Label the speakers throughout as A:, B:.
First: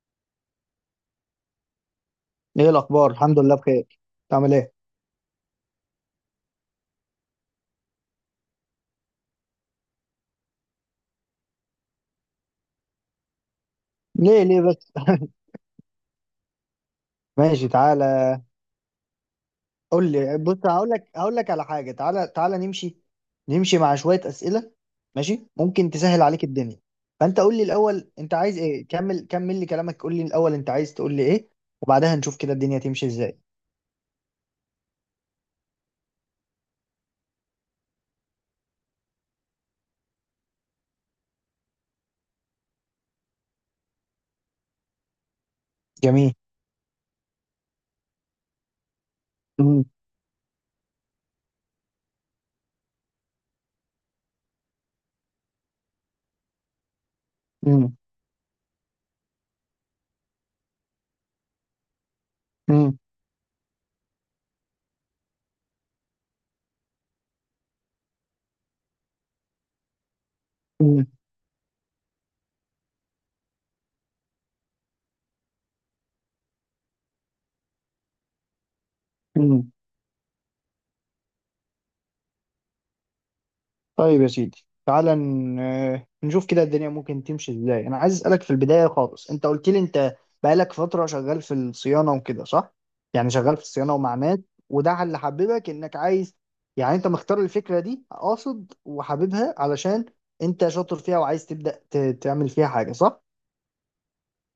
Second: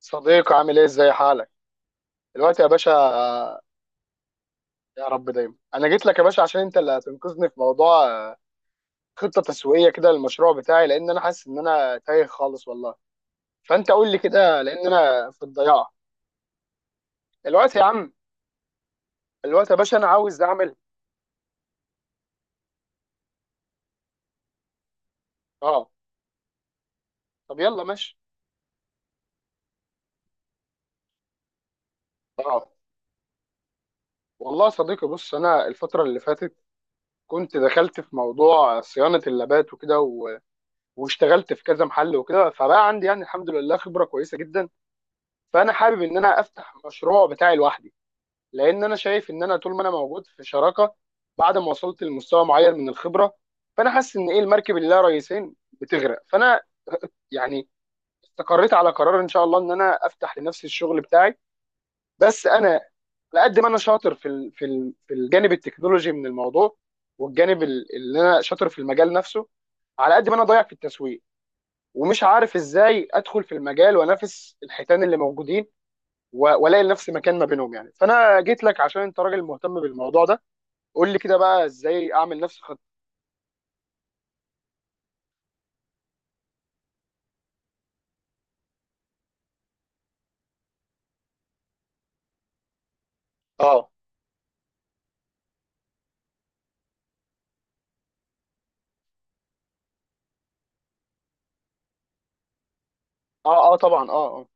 A: صديقي عامل ايه، ازاي حالك دلوقتي يا
B: ايه
A: باشا؟
B: الاخبار؟ الحمد لله بخير. تعمل ايه؟
A: يا رب دايما. انا جيت لك يا باشا عشان انت اللي هتنقذني في موضوع خطه تسويقيه كده للمشروع بتاعي، لان انا حاسس ان انا تايه خالص والله. فانت قول لي
B: ليه ليه
A: كده لان
B: بس؟
A: انا في الضياع
B: ماشي،
A: دلوقتي يا عم.
B: تعالى.
A: دلوقتي يا باشا انا
B: قول لي،
A: عاوز
B: بص،
A: اعمل.
B: هقول لك على حاجه. تعالى تعالى، نمشي مع شويه اسئله. ماشي،
A: اه،
B: ممكن تسهل عليك الدنيا. فانت قول
A: طب
B: لي
A: يلا
B: الاول،
A: ماشي.
B: انت عايز ايه؟ كمل لي كلامك، قول لي الاول انت عايز تقول لي ايه. وبعدها نشوف كده
A: اه
B: الدنيا تمشي ازاي.
A: والله يا صديقي، بص، انا الفتره اللي فاتت كنت دخلت في موضوع صيانه اللابات وكده و... واشتغلت في كذا محل وكده، فبقى عندي يعني الحمد لله خبره كويسه جدا. فانا حابب ان
B: جميل.
A: انا افتح مشروع بتاعي لوحدي، لان انا شايف ان انا طول ما
B: امم.
A: انا موجود في شراكه بعد ما وصلت لمستوى معين من الخبره، فانا حاسس ان ايه، المركب اللي لها رئيسين بتغرق، فانا يعني استقريت على قرار ان شاء الله ان انا افتح لنفسي الشغل بتاعي. بس انا
B: امم.
A: على قد ما انا شاطر في الجانب التكنولوجي من الموضوع والجانب اللي انا شاطر في المجال نفسه، على قد ما انا ضايع في التسويق ومش عارف ازاي ادخل في المجال وانافس الحيتان اللي موجودين والاقي لنفسي مكان ما بينهم يعني. فانا جيت لك عشان انت راجل
B: امم.
A: مهتم بالموضوع ده. قول لي كده بقى ازاي اعمل نفس الخط.
B: طيب يا سيدي، تعالى نشوف كده الدنيا ممكن تمشي ازاي. انا عايز اسالك في البدايه خالص، انت قلت لي انت بقالك فتره شغال في الصيانه وكده، صح؟ يعني شغال في
A: اه
B: الصيانه ومع ناس، وده اللي حببك انك عايز يعني، انت مختار الفكره دي اقصد وحاببها علشان انت شاطر فيها وعايز تبدا تعمل فيها حاجه، صح؟
A: اه طبعا اه.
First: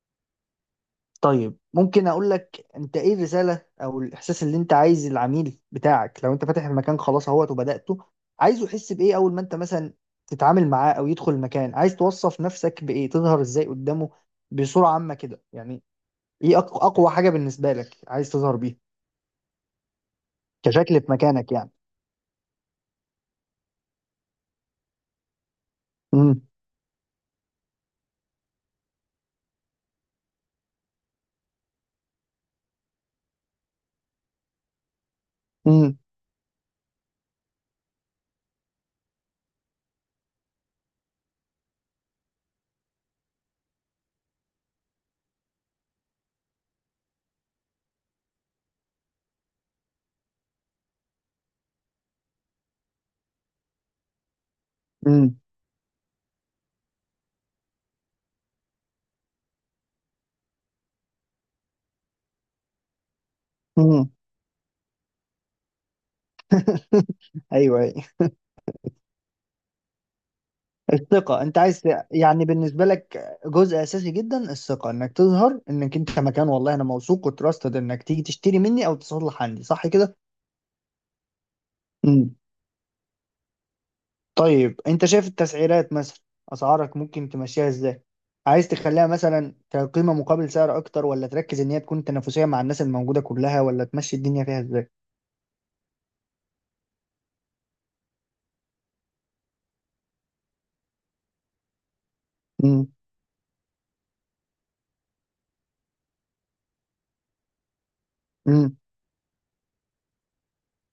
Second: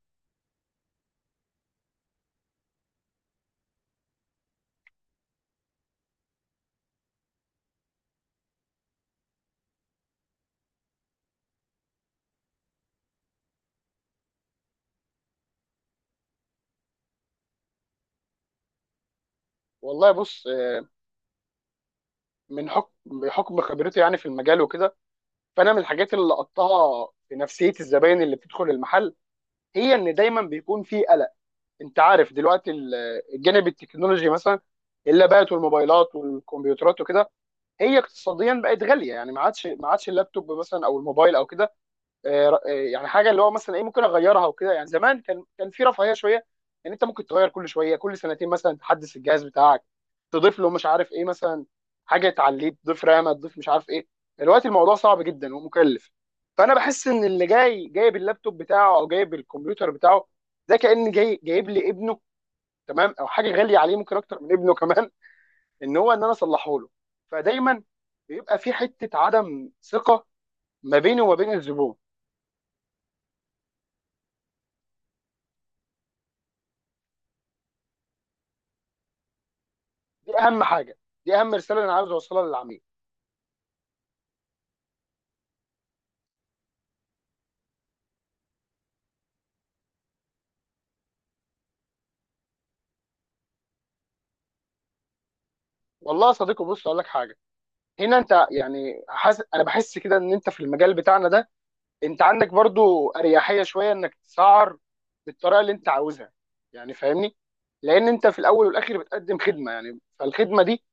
B: طيب ممكن اقول لك، انت ايه الرساله او الاحساس اللي انت عايز العميل بتاعك، لو انت فاتح المكان خلاص اهوت وبداته، عايزه يحس بايه اول ما انت مثلا تتعامل معاه او يدخل المكان؟ عايز توصف نفسك بايه؟ تظهر ازاي قدامه بصوره عامه كده يعني؟ ايه اقوى حاجه بالنسبه لك عايز تظهر بيها
A: والله بص،
B: كشكل في مكانك يعني؟
A: من حكم بحكم خبرتي يعني في المجال وكده، فانا من الحاجات اللي
B: امم.
A: لقطتها في نفسيه الزباين اللي بتدخل المحل هي ان دايما بيكون في قلق. انت عارف دلوقتي الجانب التكنولوجي مثلا، اللابات
B: امم.
A: والموبايلات والكمبيوترات وكده، هي اقتصاديا بقت غاليه. يعني ما عادش اللابتوب مثلا او الموبايل او كده يعني حاجه اللي هو مثلا ايه ممكن اغيرها وكده. يعني زمان كان في رفاهيه شويه، ان يعني انت ممكن تغير كل شويه كل سنتين مثلا تحدث الجهاز بتاعك، تضيف له مش عارف ايه مثلا، حاجه تعليه، تضيف رامه، تضيف مش عارف ايه. دلوقتي الموضوع صعب
B: امم.
A: جدا ومكلف. فانا بحس ان اللي جاي جايب اللابتوب بتاعه او جايب الكمبيوتر بتاعه، ده كان جاي جايب لي ابنه، تمام، او حاجه غاليه عليه ممكن اكتر من ابنه كمان، ان هو ان انا اصلحه له.
B: ايوه،
A: فدايما
B: أيوه.
A: بيبقى في حته عدم ثقه ما بيني وما
B: الثقة،
A: بين
B: انت عايز
A: الزبون.
B: يعني بالنسبة لك جزء اساسي جدا الثقة، انك تظهر انك انت مكان، والله انا موثوق وتراستد، انك تيجي تشتري مني او تصلح عندي، صح كده؟
A: دي اهم حاجه، دي اهم رساله انا عاوز
B: مم.
A: اوصلها للعميل.
B: طيب انت شايف التسعيرات مثلا، اسعارك ممكن تمشيها ازاي؟ عايز تخليها مثلا كقيمة مقابل سعر اكتر، ولا تركز ان هي تكون تنافسية مع الناس الموجودة كلها، ولا تمشي الدنيا فيها ازاي؟
A: والله يا صديقي بص اقول لك حاجه، هنا انت يعني حاسس، انا بحس كده ان انت في المجال بتاعنا ده انت عندك
B: مم.
A: برضو اريحيه شويه انك تسعر بالطريقه اللي انت عاوزها، يعني فاهمني، لان انت في الاول
B: مم.
A: والاخر بتقدم خدمه، يعني فالخدمه دي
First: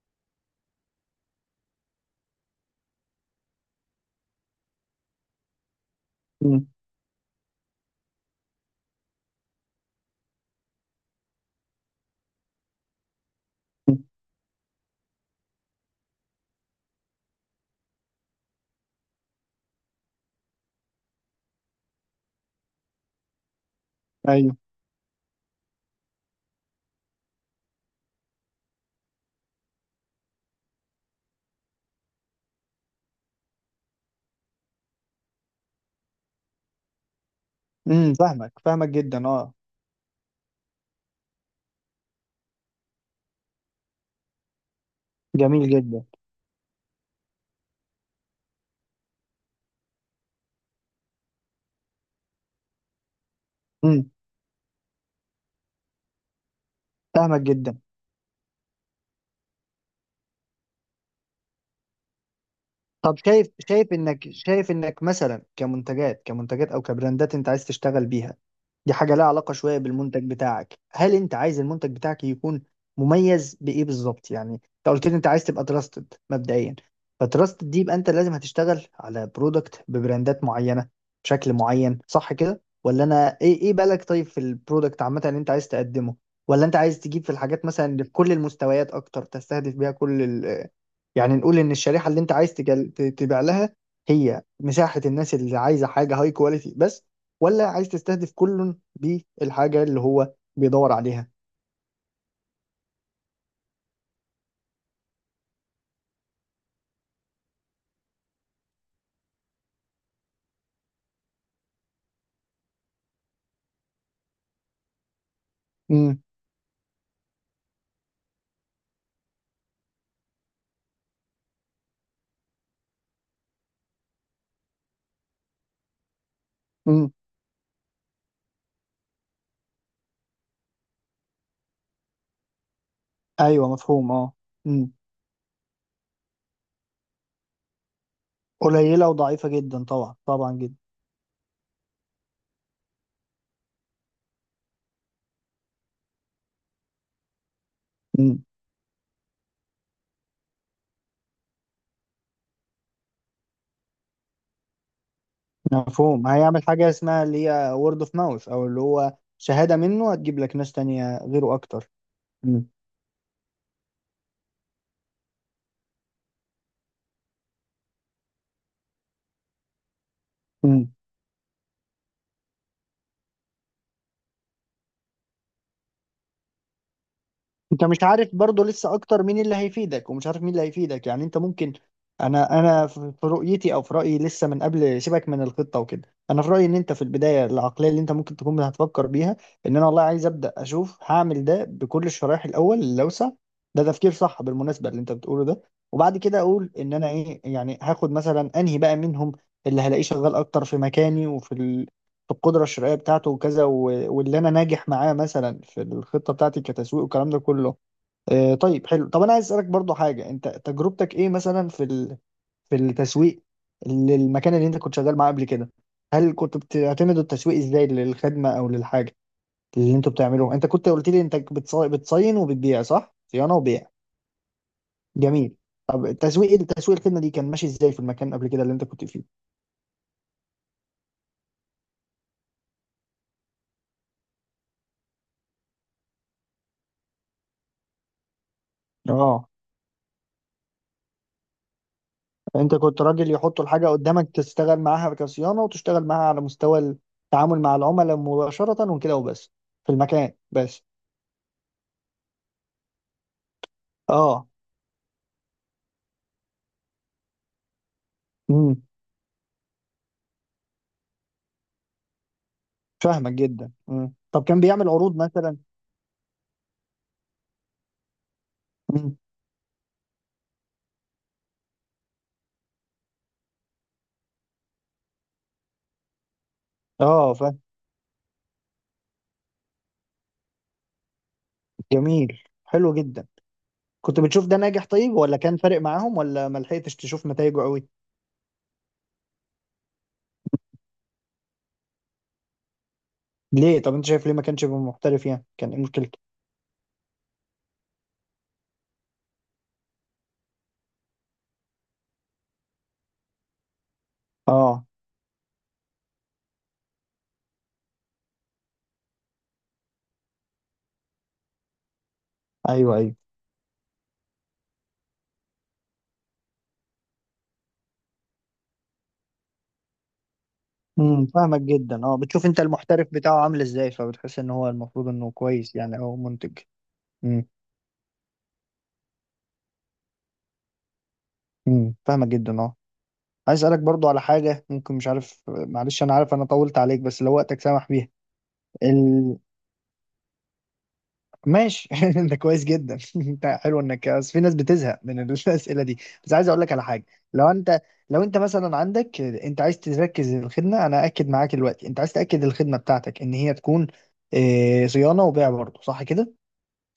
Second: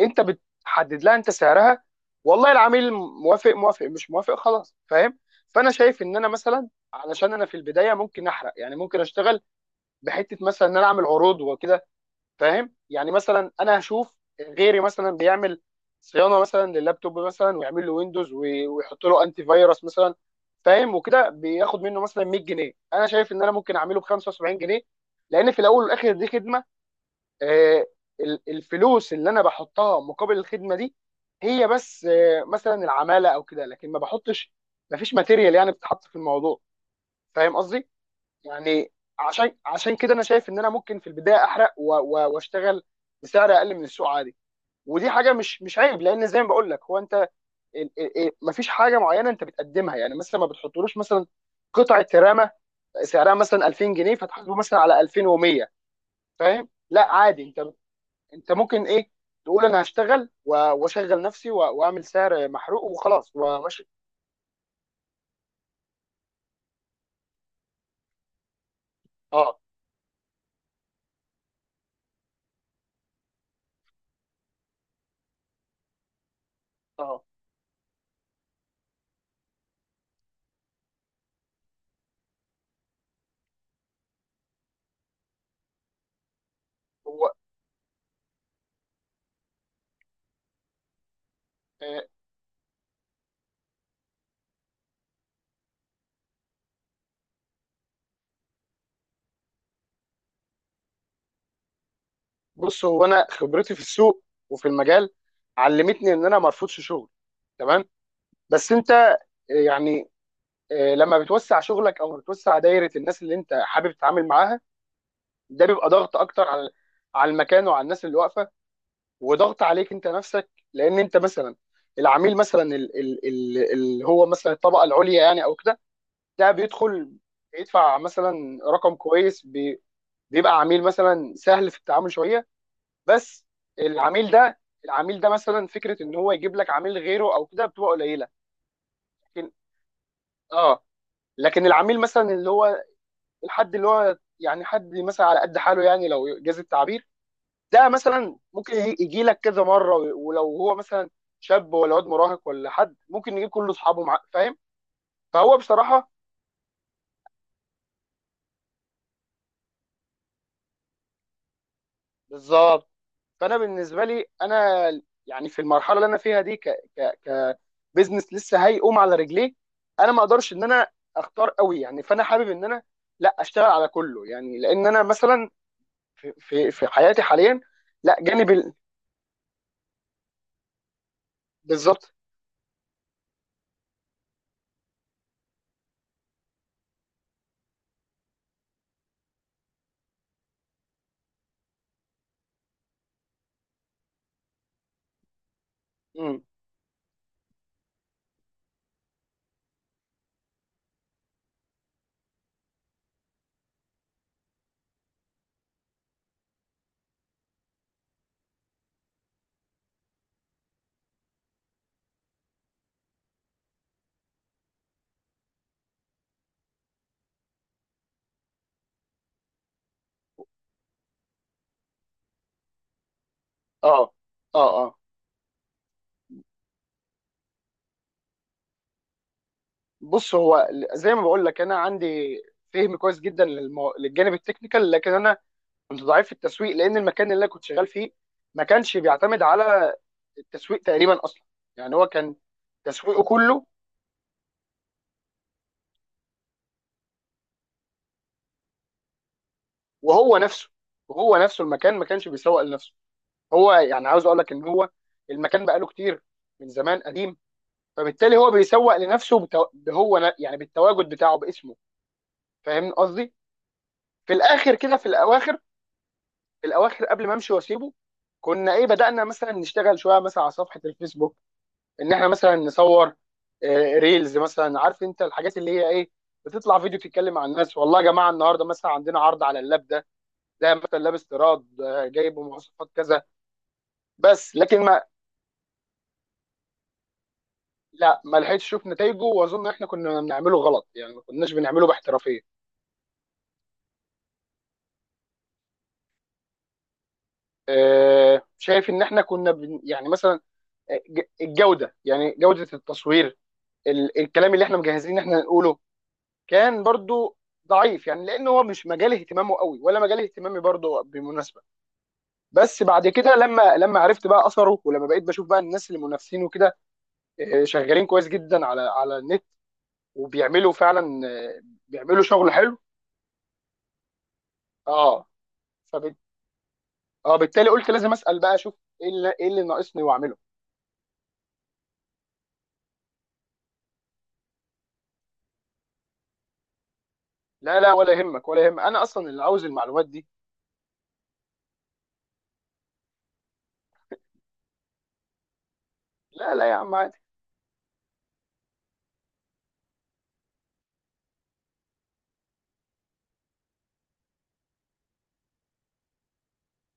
A: انت بتحدد لها انت سعرها، والله العميل موافق، موافق مش موافق خلاص، فاهم. فانا شايف ان انا
B: مم.
A: مثلا علشان انا في البدايه ممكن احرق، يعني ممكن اشتغل بحته مثلا ان انا اعمل عروض وكده. فاهم يعني مثلا انا
B: مم.
A: هشوف غيري مثلا بيعمل صيانه مثلا لللابتوب مثلا ويعمل له ويندوز ويحط له انتي فيروس مثلا، فاهم، وكده بياخد منه مثلا 100 جنيه، انا شايف ان انا ممكن اعمله ب
B: ايوه.
A: 75 جنيه. لان في الاول والاخر دي خدمه. آه، الفلوس اللي انا بحطها مقابل الخدمه دي هي بس مثلا العماله او كده، لكن ما بحطش، ما فيش ماتيريال يعني بتتحط في الموضوع، فاهم قصدي.
B: مم. فاهمك فاهمك
A: يعني
B: جدا، اه.
A: عشان كده انا شايف ان انا ممكن في البدايه احرق واشتغل بسعر اقل من السوق عادي، ودي حاجه مش
B: جميل
A: مش عيب،
B: جدا.
A: لان زي ما بقول لك هو انت مفيش حاجه معينه انت بتقدمها، يعني مثلا ما بتحطلوش مثلا قطعه رامه سعرها مثلا 2000
B: مم.
A: جنيه فتحاسبه مثلا على 2100، فاهم، لا
B: فاهمك
A: عادي انت،
B: جدا.
A: انت ممكن ايه، تقول انا هشتغل واشغل نفسي واعمل سعر محروق
B: طب
A: وخلاص
B: شايف
A: وماشي.
B: شايف انك شايف انك مثلا كمنتجات، كمنتجات او كبراندات انت عايز تشتغل بيها. دي حاجه لها علاقه
A: اه
B: شويه بالمنتج بتاعك. هل انت عايز المنتج بتاعك يكون مميز بايه بالظبط؟ يعني انت قلت لي انت عايز تبقى تراستد مبدئيا،
A: اه
B: فتراستد دي يبقى انت لازم هتشتغل على برودكت ببراندات معينه بشكل معين، صح كده؟ ولا انا ايه ايه بالك؟ طيب في البرودكت عامه اللي انت عايز تقدمه، ولا انت عايز تجيب في
A: هو
B: الحاجات مثلا اللي في كل المستويات اكتر تستهدف بيها كل، يعني نقول ان
A: آه،
B: الشريحه اللي انت عايز تبيع لها هي مساحه الناس اللي عايزه حاجه هاي كواليتي بس، ولا عايز تستهدف كل بالحاجه اللي هو بيدور عليها؟
A: بص هو انا خبرتي في السوق وفي المجال علمتني ان انا ما ارفضش شغل، تمام، بس انت يعني لما بتوسع شغلك او بتوسع دايره الناس اللي انت حابب تتعامل معاها، ده بيبقى ضغط
B: امم.
A: اكتر على المكان وعلى الناس اللي واقفه، وضغط عليك انت نفسك. لان انت مثلا العميل مثلا اللي هو مثلا الطبقه العليا يعني او كده، ده
B: امم.
A: بيدخل يدفع مثلا رقم كويس بيبقى عميل مثلا سهل في التعامل شويه. بس
B: ايوه، مفهوم،
A: العميل
B: اه.
A: ده
B: امم.
A: العميل ده مثلا فكره ان هو يجيب لك عميل غيره او كده بتبقى قليله.
B: قليله وضعيفه
A: لكن
B: جدا، طبعا، طبعا جدا.
A: اه، لكن العميل مثلا اللي هو الحد اللي هو يعني حد مثلا على قد حاله يعني لو جاز التعبير، ده مثلا
B: امم.
A: ممكن يجي لك كذا مره. ولو هو مثلا شاب ولا واد مراهق ولا حد، ممكن يجيب كل اصحابه معاه، فاهم. فهو بصراحه
B: مفهوم، هيعمل حاجه اسمها اللي هي وورد اوف ماوث، او اللي هو شهاده منه هتجيب لك ناس تانية غيره اكتر.
A: بالظبط. فانا بالنسبه لي انا يعني في المرحله اللي انا فيها دي ك ك كبزنس لسه هيقوم على رجليه انا ما اقدرش ان انا
B: امم.
A: اختار قوي يعني. فانا حابب ان انا لا اشتغل على كله يعني، لان انا مثلا في حياتي حاليا
B: انت مش
A: لا
B: عارف
A: جانب
B: برضه لسه اكتر مين اللي هيفيدك ومش عارف مين اللي هيفيدك، يعني انت ممكن،
A: بالظبط.
B: انا في رؤيتي او في رايي، لسه من قبل سيبك من الخطه وكده، انا في رايي ان انت في البدايه العقليه اللي انت ممكن تكون هتفكر بيها، ان انا والله عايز ابدا اشوف هعمل ده بكل الشرايح الاول اللي اوسع. ده تفكير صح بالمناسبه اللي انت بتقوله ده. وبعد
A: مم.
B: كده اقول ان انا ايه، يعني هاخد مثلا انهي بقى منهم اللي هلاقيه شغال اكتر في مكاني وفي في القدره الشرائيه بتاعته وكذا و... واللي انا ناجح معاه مثلا في الخطه بتاعتي كتسويق، والكلام ده كله. طيب، حلو. طب انا عايز اسالك برضو حاجه، انت تجربتك ايه مثلا في في التسويق للمكان اللي انت كنت شغال معاه قبل كده؟ هل كنت بتعتمد التسويق ازاي للخدمه او للحاجه اللي انتوا بتعملوه؟ انت كنت قلت لي انت بتصين وبتبيع، صح؟ صيانه وبيع.
A: اه اه.
B: جميل. طب التسويق، الخدمه دي كان ماشي ازاي في المكان قبل كده اللي انت كنت فيه؟
A: بص، هو زي ما بقول لك انا عندي فهم كويس جدا للجانب التكنيكال، لكن انا كنت ضعيف في التسويق لان المكان اللي انا كنت شغال فيه ما كانش بيعتمد
B: اه.
A: على التسويق تقريبا اصلا، يعني هو كان
B: انت كنت
A: تسويقه
B: راجل يحطوا
A: كله.
B: الحاجه قدامك تشتغل معاها كصيانه، وتشتغل معاها على مستوى التعامل مع العملاء مباشره وكده وبس. في المكان
A: وهو نفسه
B: بس.
A: وهو نفسه المكان ما كانش بيسوق لنفسه. هو يعني عاوز اقول
B: اه.
A: لك ان هو المكان بقاله كتير من زمان قديم، فبالتالي هو
B: مم.
A: بيسوق لنفسه يعني بالتواجد بتاعه باسمه، فاهمني
B: فاهمك
A: قصدي.
B: جدا. مم.
A: في
B: طب كان
A: الاخر
B: بيعمل
A: كده في
B: عروض مثلا؟
A: الاواخر، قبل ما امشي واسيبه كنا ايه
B: مم.
A: بدأنا مثلا نشتغل شويه مثلا على صفحه الفيسبوك ان احنا مثلا نصور ريلز مثلا، عارف انت الحاجات اللي هي ايه، بتطلع فيديو تتكلم
B: اه،
A: مع
B: فاهم.
A: الناس والله يا جماعه النهارده مثلا عندنا عرض على اللاب ده، ده مثلا لاب استيراد جايب
B: جميل،
A: مواصفات
B: حلو
A: كذا.
B: جدا. كنت بتشوف
A: بس
B: ده
A: لكن
B: ناجح
A: ما
B: طيب، ولا كان فارق معاهم، ولا ما لحقتش تشوف نتائجه قوي؟
A: لا ما لحقتش اشوف نتائجه، واظن احنا كنا بنعمله غلط يعني، ما كناش بنعمله باحترافيه.
B: ليه؟ طب انت شايف ليه ما كانش يبقى محترف يعني؟ كان ايه مشكلته؟
A: شايف ان احنا كنا بن يعني مثلا الجوده، يعني جوده التصوير، الكلام اللي احنا
B: اه.
A: مجهزين ان احنا نقوله كان برضو ضعيف يعني، لان هو مش مجال اهتمامه قوي ولا مجال اهتمامي برضو بالمناسبه. بس
B: ايوه،
A: بعد
B: ايوه.
A: كده لما عرفت بقى اثره، ولما بقيت بشوف بقى الناس اللي منافسين وكده شغالين كويس جدا على النت وبيعملوا
B: امم.
A: فعلا
B: فاهمك
A: آه،
B: جدا، اه.
A: بيعملوا
B: بتشوف
A: شغل
B: انت
A: حلو.
B: المحترف بتاعه عامل ازاي فبتحس ان هو المفروض
A: اه
B: انه كويس يعني،
A: فبت...
B: او منتج.
A: اه
B: امم.
A: بالتالي قلت لازم اسال بقى، اشوف ايه اللي ناقصني واعمله.
B: امم. فاهمك جدا، اه. عايز اسالك برضو على حاجه ممكن، مش عارف، معلش، انا عارف انا طولت عليك، بس لو وقتك
A: لا
B: سامح
A: لا
B: بيها.
A: ولا يهمك، انا اصلا اللي عاوز المعلومات دي.
B: ماشي. انت كويس جدا. انت حلو انك، بس في ناس بتزهق من الاسئله دي. بس عايز
A: لا
B: اقول
A: لا
B: لك
A: يا
B: على
A: عم
B: حاجه.
A: عادي.
B: لو انت لو انت مثلا عندك، انت عايز تركز الخدمه، انا اكد معاك دلوقتي انت عايز تاكد الخدمه بتاعتك ان هي تكون اه، صيانه وبيع برضه، صح كده؟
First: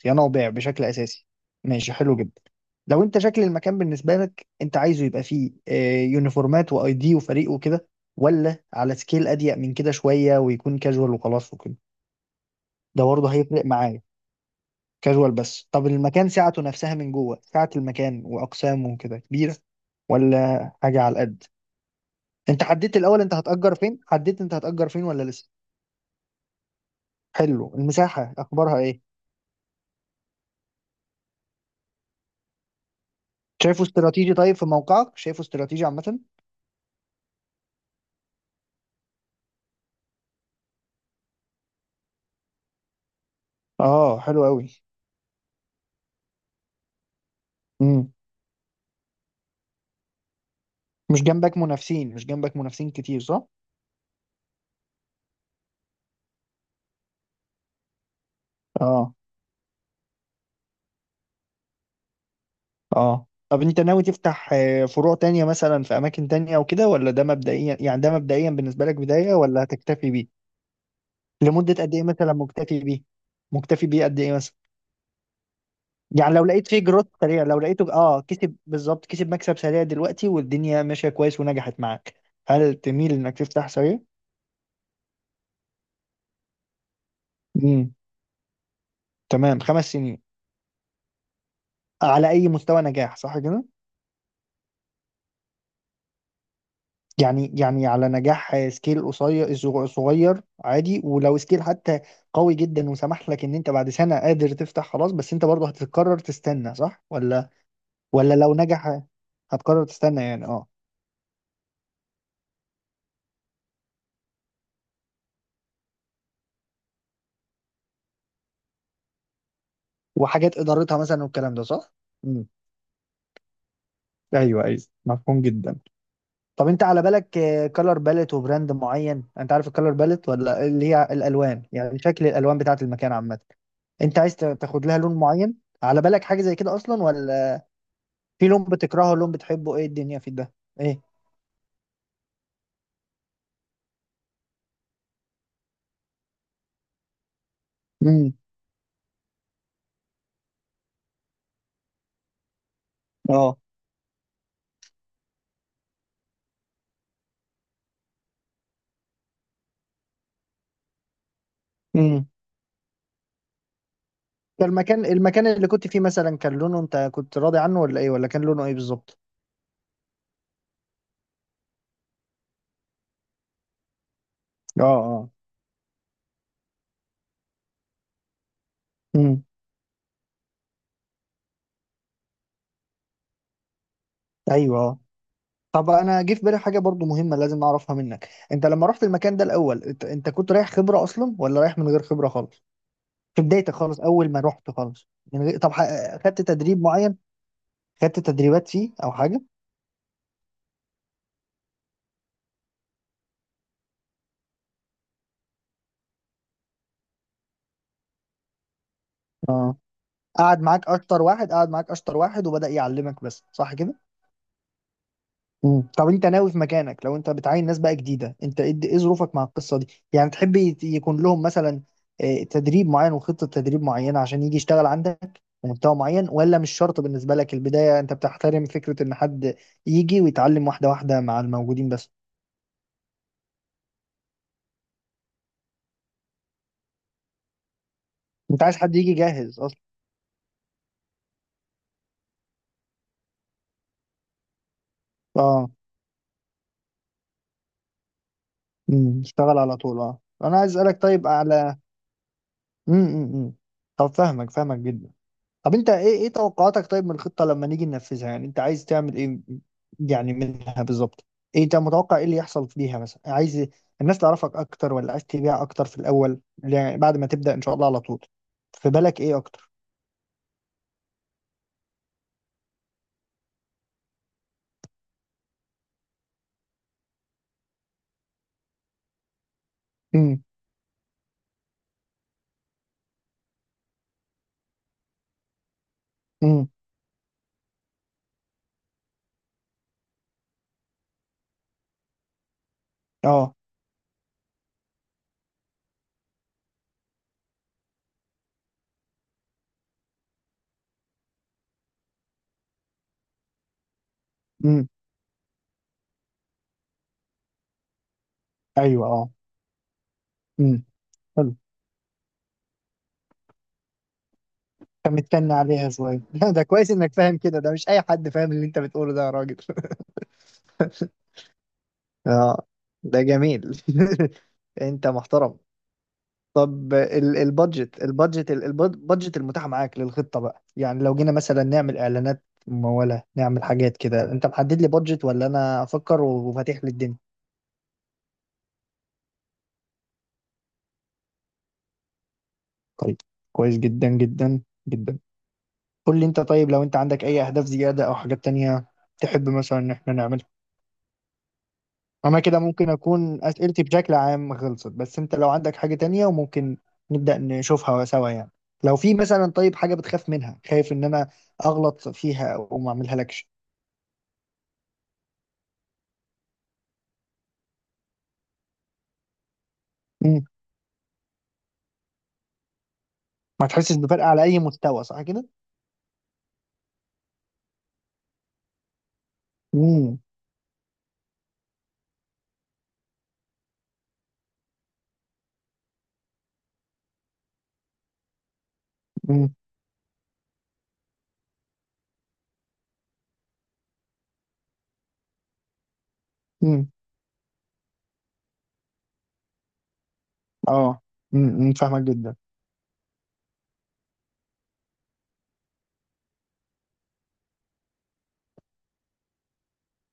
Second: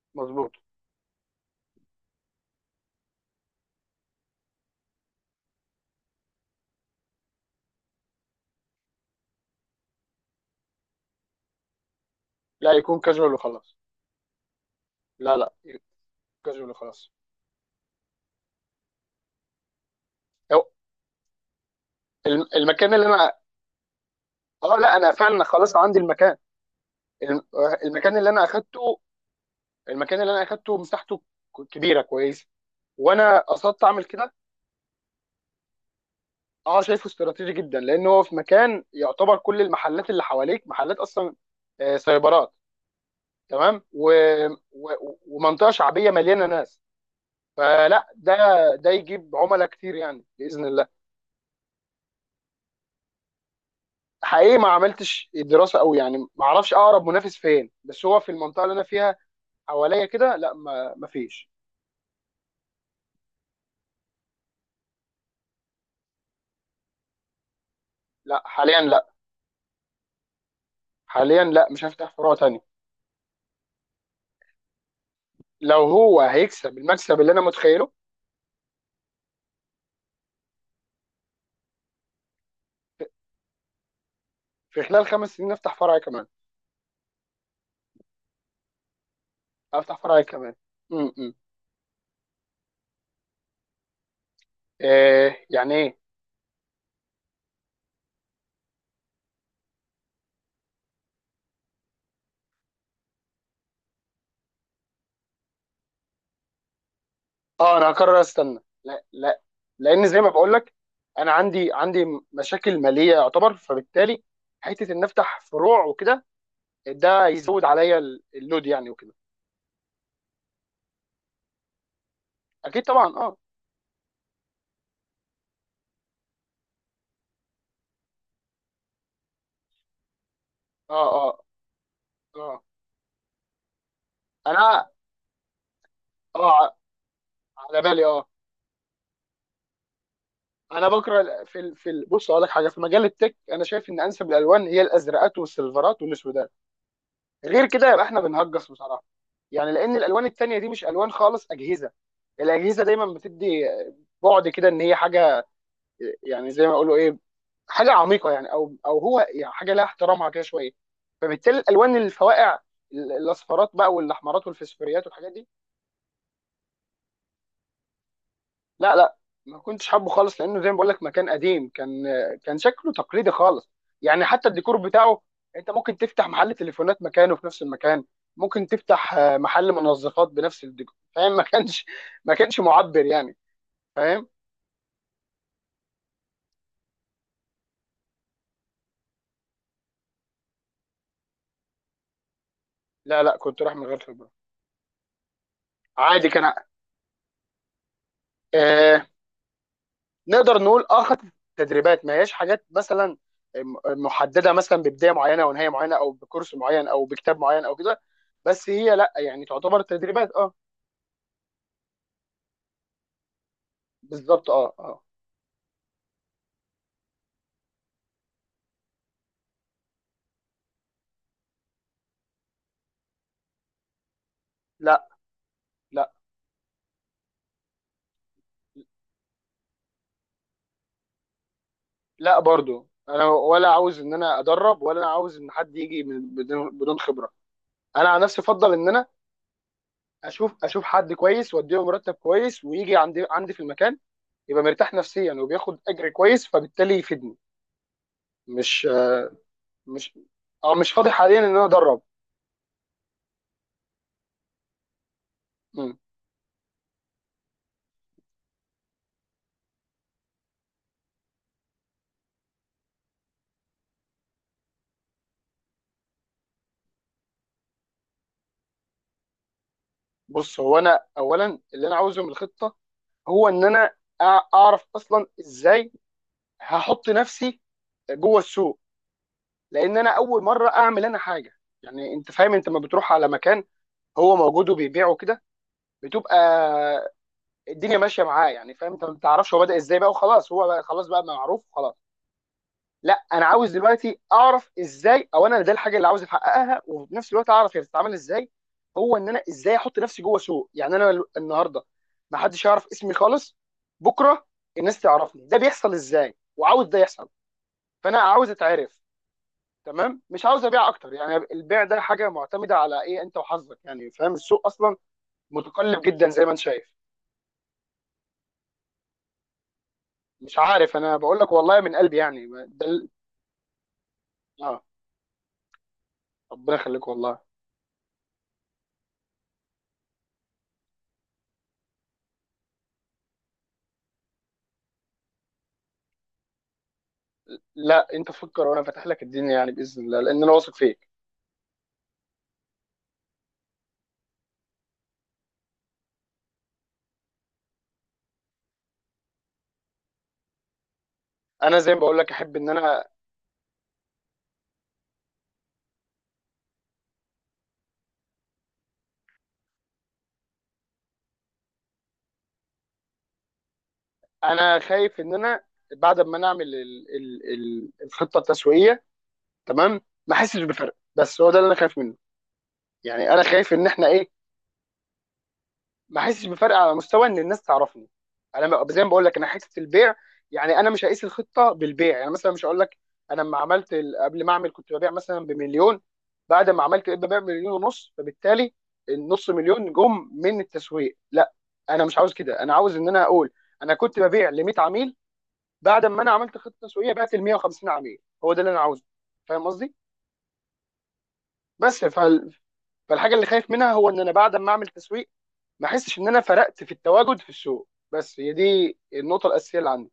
B: صيانه وبيع
A: مظبوط.
B: بشكل اساسي. ماشي، حلو جدا. لو انت شكل المكان بالنسبه لك انت عايزه يبقى فيه يونيفورمات واي دي وفريق وكده، ولا على سكيل اضيق من كده شويه ويكون كاجوال وخلاص وكده.
A: لا يكون
B: ده برضه
A: كاجوال
B: هيفرق
A: وخلاص.
B: معايا. كاجوال
A: لا لا
B: بس. طب المكان سعته
A: كاجوال
B: نفسها
A: وخلاص.
B: من جوه، سعة المكان وأقسامه وكده كبيرة
A: هو
B: ولا حاجة على القد؟ انت
A: المكان
B: حددت
A: اللي
B: الأول
A: انا،
B: انت هتأجر فين؟ حددت انت
A: اه
B: هتأجر
A: لا
B: فين
A: انا
B: ولا
A: فعلا
B: لسه؟
A: خلاص عندي المكان.
B: حلو.
A: المكان اللي
B: المساحة
A: انا
B: أخبارها
A: اخدته،
B: ايه؟
A: مساحته كبيره كويسه، وانا
B: شايفه
A: قصدت اعمل كده.
B: استراتيجي؟ طيب في موقعك شايفه استراتيجي عامة؟
A: اه شايفه استراتيجي جدا، لان هو في مكان يعتبر كل المحلات اللي حواليك محلات اصلا سايبرات، تمام،
B: اه، حلو قوي.
A: و... ومنطقه شعبيه مليانه ناس، فلا
B: امم.
A: ده، ده يجيب عملاء كتير يعني باذن الله.
B: مش جنبك منافسين كتير، صح؟
A: حقيقي ما عملتش دراسه قوي يعني، ما اعرفش اقرب منافس فين، بس هو في المنطقه اللي انا
B: اه،
A: فيها حواليا كده لا، ما فيش.
B: اه. طب انت ناوي تفتح فروع تانية مثلا في أماكن تانية وكده، ولا ده مبدئيا يعني، ده
A: لا
B: مبدئيا
A: حاليا
B: بالنسبة لك
A: لا،
B: بداية، ولا هتكتفي بيه؟ لمدة
A: مش
B: قد ايه
A: هفتح
B: مثلا
A: فروع تانية.
B: مكتفي بيه؟ مكتفي بيه قد ايه مثلا؟
A: لو هو
B: يعني لو لقيت
A: هيكسب
B: فيه جروث
A: المكسب اللي انا
B: سريع، لو
A: متخيله
B: لقيته، كسب بالظبط، كسب مكسب سريع دلوقتي والدنيا ماشية كويس ونجحت معاك، هل تميل انك تفتح سريع؟
A: في خلال 5 سنين افتح فرع كمان،
B: امم. تمام، خمس
A: افتح فرع
B: سنين
A: كمان امم.
B: على اي مستوى نجاح، صح كده؟
A: إيه يعني ايه؟
B: يعني على نجاح سكيل قصير، صغير، عادي، ولو سكيل حتى قوي جدا وسمح لك ان انت بعد سنة قادر تفتح خلاص، بس انت برضه هتقرر تستنى، صح؟ ولا
A: اه انا هقرر
B: ولا لو
A: استنى،
B: نجح
A: لا لا.
B: هتقرر
A: لان زي
B: تستنى
A: ما
B: يعني،
A: بقول
B: اه.
A: لك انا عندي مشاكل ماليه يعتبر، فبالتالي حته ان افتح فروع وكده ده يزود عليا اللود يعني وكده.
B: وحاجات ادارتها مثلا والكلام ده، صح؟ امم.
A: اكيد طبعا
B: ايوه، ايوه. مفهوم جدا. طب انت على بالك كلر باليت وبراند معين؟ انت عارف الكلر باليت، ولا اللي
A: اه
B: هي
A: اه
B: الالوان، يعني شكل الالوان
A: اه
B: بتاعه المكان عامه، انت عايز تاخد
A: انا
B: لها لون معين؟ على بالك حاجه زي كده
A: اه
B: اصلا ولا؟
A: على بالي اه.
B: في لون بتكرهه، لون بتحبه، ايه الدنيا في ده؟
A: انا
B: ايه.
A: بكره بص اقول لك حاجه، في مجال التك انا شايف ان انسب الالوان هي الازرقات والسيلفرات والاسود، غير كده يبقى احنا
B: امم.
A: بنهجص بصراحه، يعني لان الالوان التانيه دي مش الوان خالص اجهزه. الاجهزه دايما
B: اه.
A: بتدي بعد كده ان هي حاجه يعني زي ما اقولوا ايه، حاجه عميقه يعني، او هو يعني حاجه لها احترامها كده شويه. فبالتالي الالوان
B: امم.
A: الفواقع الاصفرات بقى والاحمرات
B: المكان
A: والفسفوريات والحاجات
B: المكان
A: دي.
B: اللي كنت فيه مثلا كان لونه انت كنت راضي عنه، ولا ايه، ولا كان لونه ايه
A: لا لا
B: بالظبط؟
A: ما كنتش حابه خالص، لانه زي ما بقول لك مكان قديم كان شكله تقليدي خالص، يعني حتى الديكور
B: اه،
A: بتاعه
B: اه.
A: انت ممكن تفتح محل تليفونات مكانه في نفس المكان، ممكن تفتح
B: امم.
A: محل منظفات بنفس الديكور، فاهم. ما كانش معبر يعني، فاهم.
B: ايوه. طب انا جه في بالي حاجه برضو مهمه لازم اعرفها منك. انت لما رحت المكان ده الاول، انت كنت رايح خبره اصلا، ولا رايح من غير خبره خالص؟
A: لا لا
B: في
A: كنت
B: بدايتك
A: رايح من غير
B: خالص، اول
A: خبره.
B: ما رحت خالص من غير. طب
A: عادي
B: خدت
A: كان
B: تدريب معين؟ خدت تدريبات فيه
A: آه
B: او حاجه؟
A: نقدر نقول اه خدت تدريبات، ما هياش حاجات مثلا محدده مثلا ببدايه معينه او نهايه معينه او بكورس معين او بكتاب معين او كده، بس هي لا يعني
B: اه.
A: تعتبر تدريبات اه.
B: قعد معاك اشطر واحد، وبدأ يعلمك بس، صح؟
A: بالظبط اه اه.
B: مم. طب انت ناوي في مكانك لو انت بتعين ناس بقى جديده، انت ايه ظروفك مع القصه دي، يعني تحب يكون لهم مثلا تدريب معين وخطه تدريب معينه عشان يجي يشتغل
A: لا
B: عندك بمستوى
A: لا،
B: معين، ولا مش شرط بالنسبه لك البدايه انت بتحترم فكره ان حد يجي ويتعلم واحده واحده مع الموجودين بس؟
A: لا برضو انا ولا عاوز ان انا ادرب، ولا انا عاوز ان حد يجي بدون خبره. انا عن نفسي
B: انت
A: افضل
B: عايز
A: ان
B: حد
A: انا
B: يجي جاهز اصلا.
A: اشوف حد كويس واديله مرتب كويس ويجي عندي في المكان، يبقى مرتاح نفسيا
B: اه.
A: وبياخد اجر كويس فبالتالي يفيدني. مش
B: مم، يشتغل على طول،
A: مش
B: اه. انا
A: اه
B: عايز
A: مش
B: اسالك
A: فاضي
B: طيب
A: حاليا ان انا
B: على،
A: ادرب.
B: امم. امم. طب فاهمك، فاهمك جدا. طب انت
A: مم.
B: ايه توقعاتك طيب من الخطة لما نيجي ننفذها؟ يعني انت عايز تعمل ايه يعني منها بالظبط؟ ايه انت متوقع، ايه اللي يحصل بيها مثلا؟ عايز الناس تعرفك اكتر، ولا عايز تبيع اكتر في الاول، يعني بعد ما تبدأ ان شاء الله على طول؟ في بالك ايه اكتر؟
A: بص هو انا اولا اللي انا عاوزه من الخطه هو ان انا اعرف اصلا ازاي هحط نفسي جوه السوق، لان انا اول
B: امم.
A: مره اعمل انا حاجه. يعني انت فاهم انت لما بتروح على مكان هو موجود وبيبيعه كده، بتبقى
B: امم.
A: الدنيا ماشيه معاه يعني، فاهم، انت ما تعرفش هو بدا ازاي بقى وخلاص، هو بقى خلاص بقى معروف وخلاص. لا انا
B: اه.
A: عاوز دلوقتي اعرف ازاي، او انا ده الحاجه اللي عاوز احققها، وفي نفس الوقت اعرف هي بتتعمل ازاي، هو ان انا ازاي احط نفسي جوه سوق، يعني انا النهارده ما حدش يعرف اسمي خالص، بكره
B: امم.
A: الناس تعرفني، ده بيحصل ازاي وعاوز ده يحصل، فانا عاوز اتعرف.
B: ايوه. اه.
A: تمام، مش عاوز
B: امم.
A: ابيع اكتر يعني
B: حلو.
A: البيع ده حاجه معتمده على ايه انت وحظك يعني فاهم، السوق اصلا
B: انت مستني عليها
A: متقلب
B: شوية.
A: جدا زي ما
B: لا،
A: انت
B: ده كويس
A: شايف،
B: انك فاهم كده، ده مش اي حد فاهم اللي انت بتقوله ده يا راجل.
A: مش عارف. انا بقول لك والله من قلبي يعني
B: اه.
A: ده
B: ده جميل.
A: اه.
B: انت محترم.
A: ربنا
B: طب
A: يخليك والله.
B: البادجت المتاح معاك للخطة بقى، يعني لو جينا مثلا نعمل اعلانات ممولة نعمل حاجات كده، انت محدد لي بادجت ولا انا افكر وفاتح لي الدنيا؟
A: لا انت فكر وانا فاتح لك الدنيا يعني باذن الله، لان انا واثق فيك.
B: طيب. كويس جدا جدا جدا. قول لي انت طيب لو انت عندك اي اهداف زيادة او حاجات تانية تحب مثلا ان احنا نعملها.
A: انا زي ما بقول لك
B: انا
A: احب
B: كده
A: ان
B: ممكن
A: انا،
B: اكون اسئلتي بشكل عام خلصت، بس انت لو عندك حاجة تانية وممكن نبدأ نشوفها سوا يعني. لو في مثلا طيب حاجة بتخاف منها، خايف ان انا اغلط فيها او ما اعملها لكش؟
A: انا خايف ان انا بعد ما نعمل الخطه التسويقيه تمام ما احسش بفرق، بس هو ده اللي انا خايف منه. يعني انا
B: ما
A: خايف ان
B: تحسش
A: احنا
B: بفرق
A: ايه،
B: على اي مستوى، صح كده؟
A: ما احسش بفرق على مستوى ان الناس تعرفني. زي ما بقول لك انا حته البيع،
B: امم.
A: يعني انا مش هقيس الخطه بالبيع. يعني مثلا مش هقول لك انا لما عملت قبل ما اعمل كنت ببيع مثلا بمليون، بعد ما عملت بقيت ببيع بمليون ونص، فبالتالي النص
B: امم.
A: مليون جم من التسويق، لا. انا مش عاوز كده، انا عاوز ان انا اقول انا كنت ببيع ل 100 عميل، بعد ما انا عملت خطه
B: امم.
A: تسويقيه بعت ل 150 عميل، هو ده اللي انا عاوزه، فاهم قصدي.
B: اه. امم. فاهمك
A: بس
B: جدا.
A: فال... فالحاجه اللي خايف منها هو ان انا بعد ما اعمل تسويق ما احسش ان انا فرقت في التواجد في السوق، بس هي دي النقطه الاساسيه اللي عندي.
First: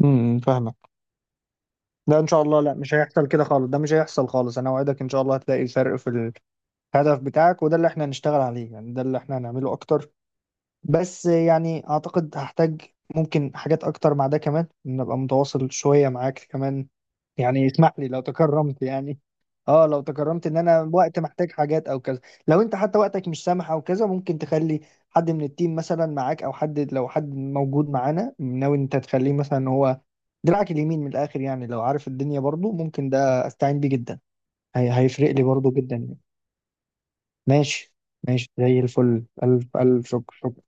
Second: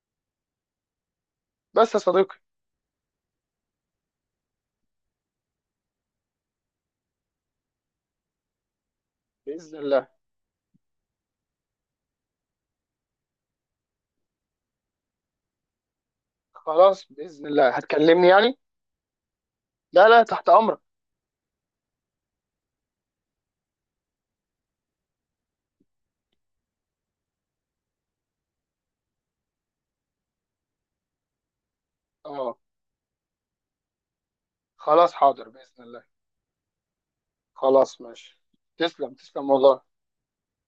B: امم. فاهمك.
A: بس يا
B: لا، ان
A: صديقي
B: شاء الله، لا، مش هيحصل كده خالص، ده مش هيحصل خالص. انا اوعدك ان شاء الله هتلاقي الفرق في الهدف بتاعك، وده اللي احنا هنشتغل عليه، يعني ده اللي احنا هنعمله
A: باذن الله.
B: اكتر. بس يعني اعتقد هحتاج ممكن حاجات اكتر مع ده كمان، ان ابقى متواصل شوية معاك كمان.
A: خلاص باذن
B: يعني
A: الله
B: اسمح لي لو
A: هتكلمني يعني.
B: تكرمت يعني، اه لو
A: لا لا
B: تكرمت
A: تحت
B: ان
A: امرك.
B: انا وقت محتاج حاجات او كذا. لو انت حتى وقتك مش سامح او كذا، ممكن تخلي حد من التيم مثلا معاك، او حد لو حد موجود معانا ناوي إن انت تخليه مثلا إن هو دراعك اليمين من الاخر يعني، لو عارف الدنيا
A: اه
B: برضو ممكن ده استعين بيه جدا. هي
A: خلاص
B: هيفرق لي
A: حاضر
B: برضو
A: باذن
B: جدا
A: الله.
B: يعني.
A: خلاص
B: ماشي.
A: ماشي.
B: ماشي زي
A: تسلم
B: الفل.
A: تسلم
B: الف
A: والله.
B: الف شكر، شكر.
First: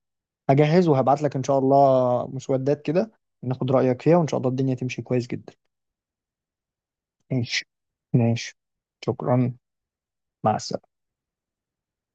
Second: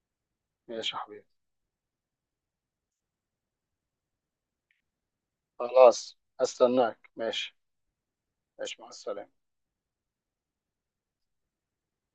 B: هجهز
A: ماشي يا
B: وهبعت
A: حبيبي.
B: لك ان شاء الله مسودات كده، ناخد رايك فيها وان شاء الله الدنيا تمشي كويس جدا.
A: خلاص هستناك ماشي.
B: ماشي. ماشي.
A: ماشي مع السلامه.
B: شكرا. مع السلامة.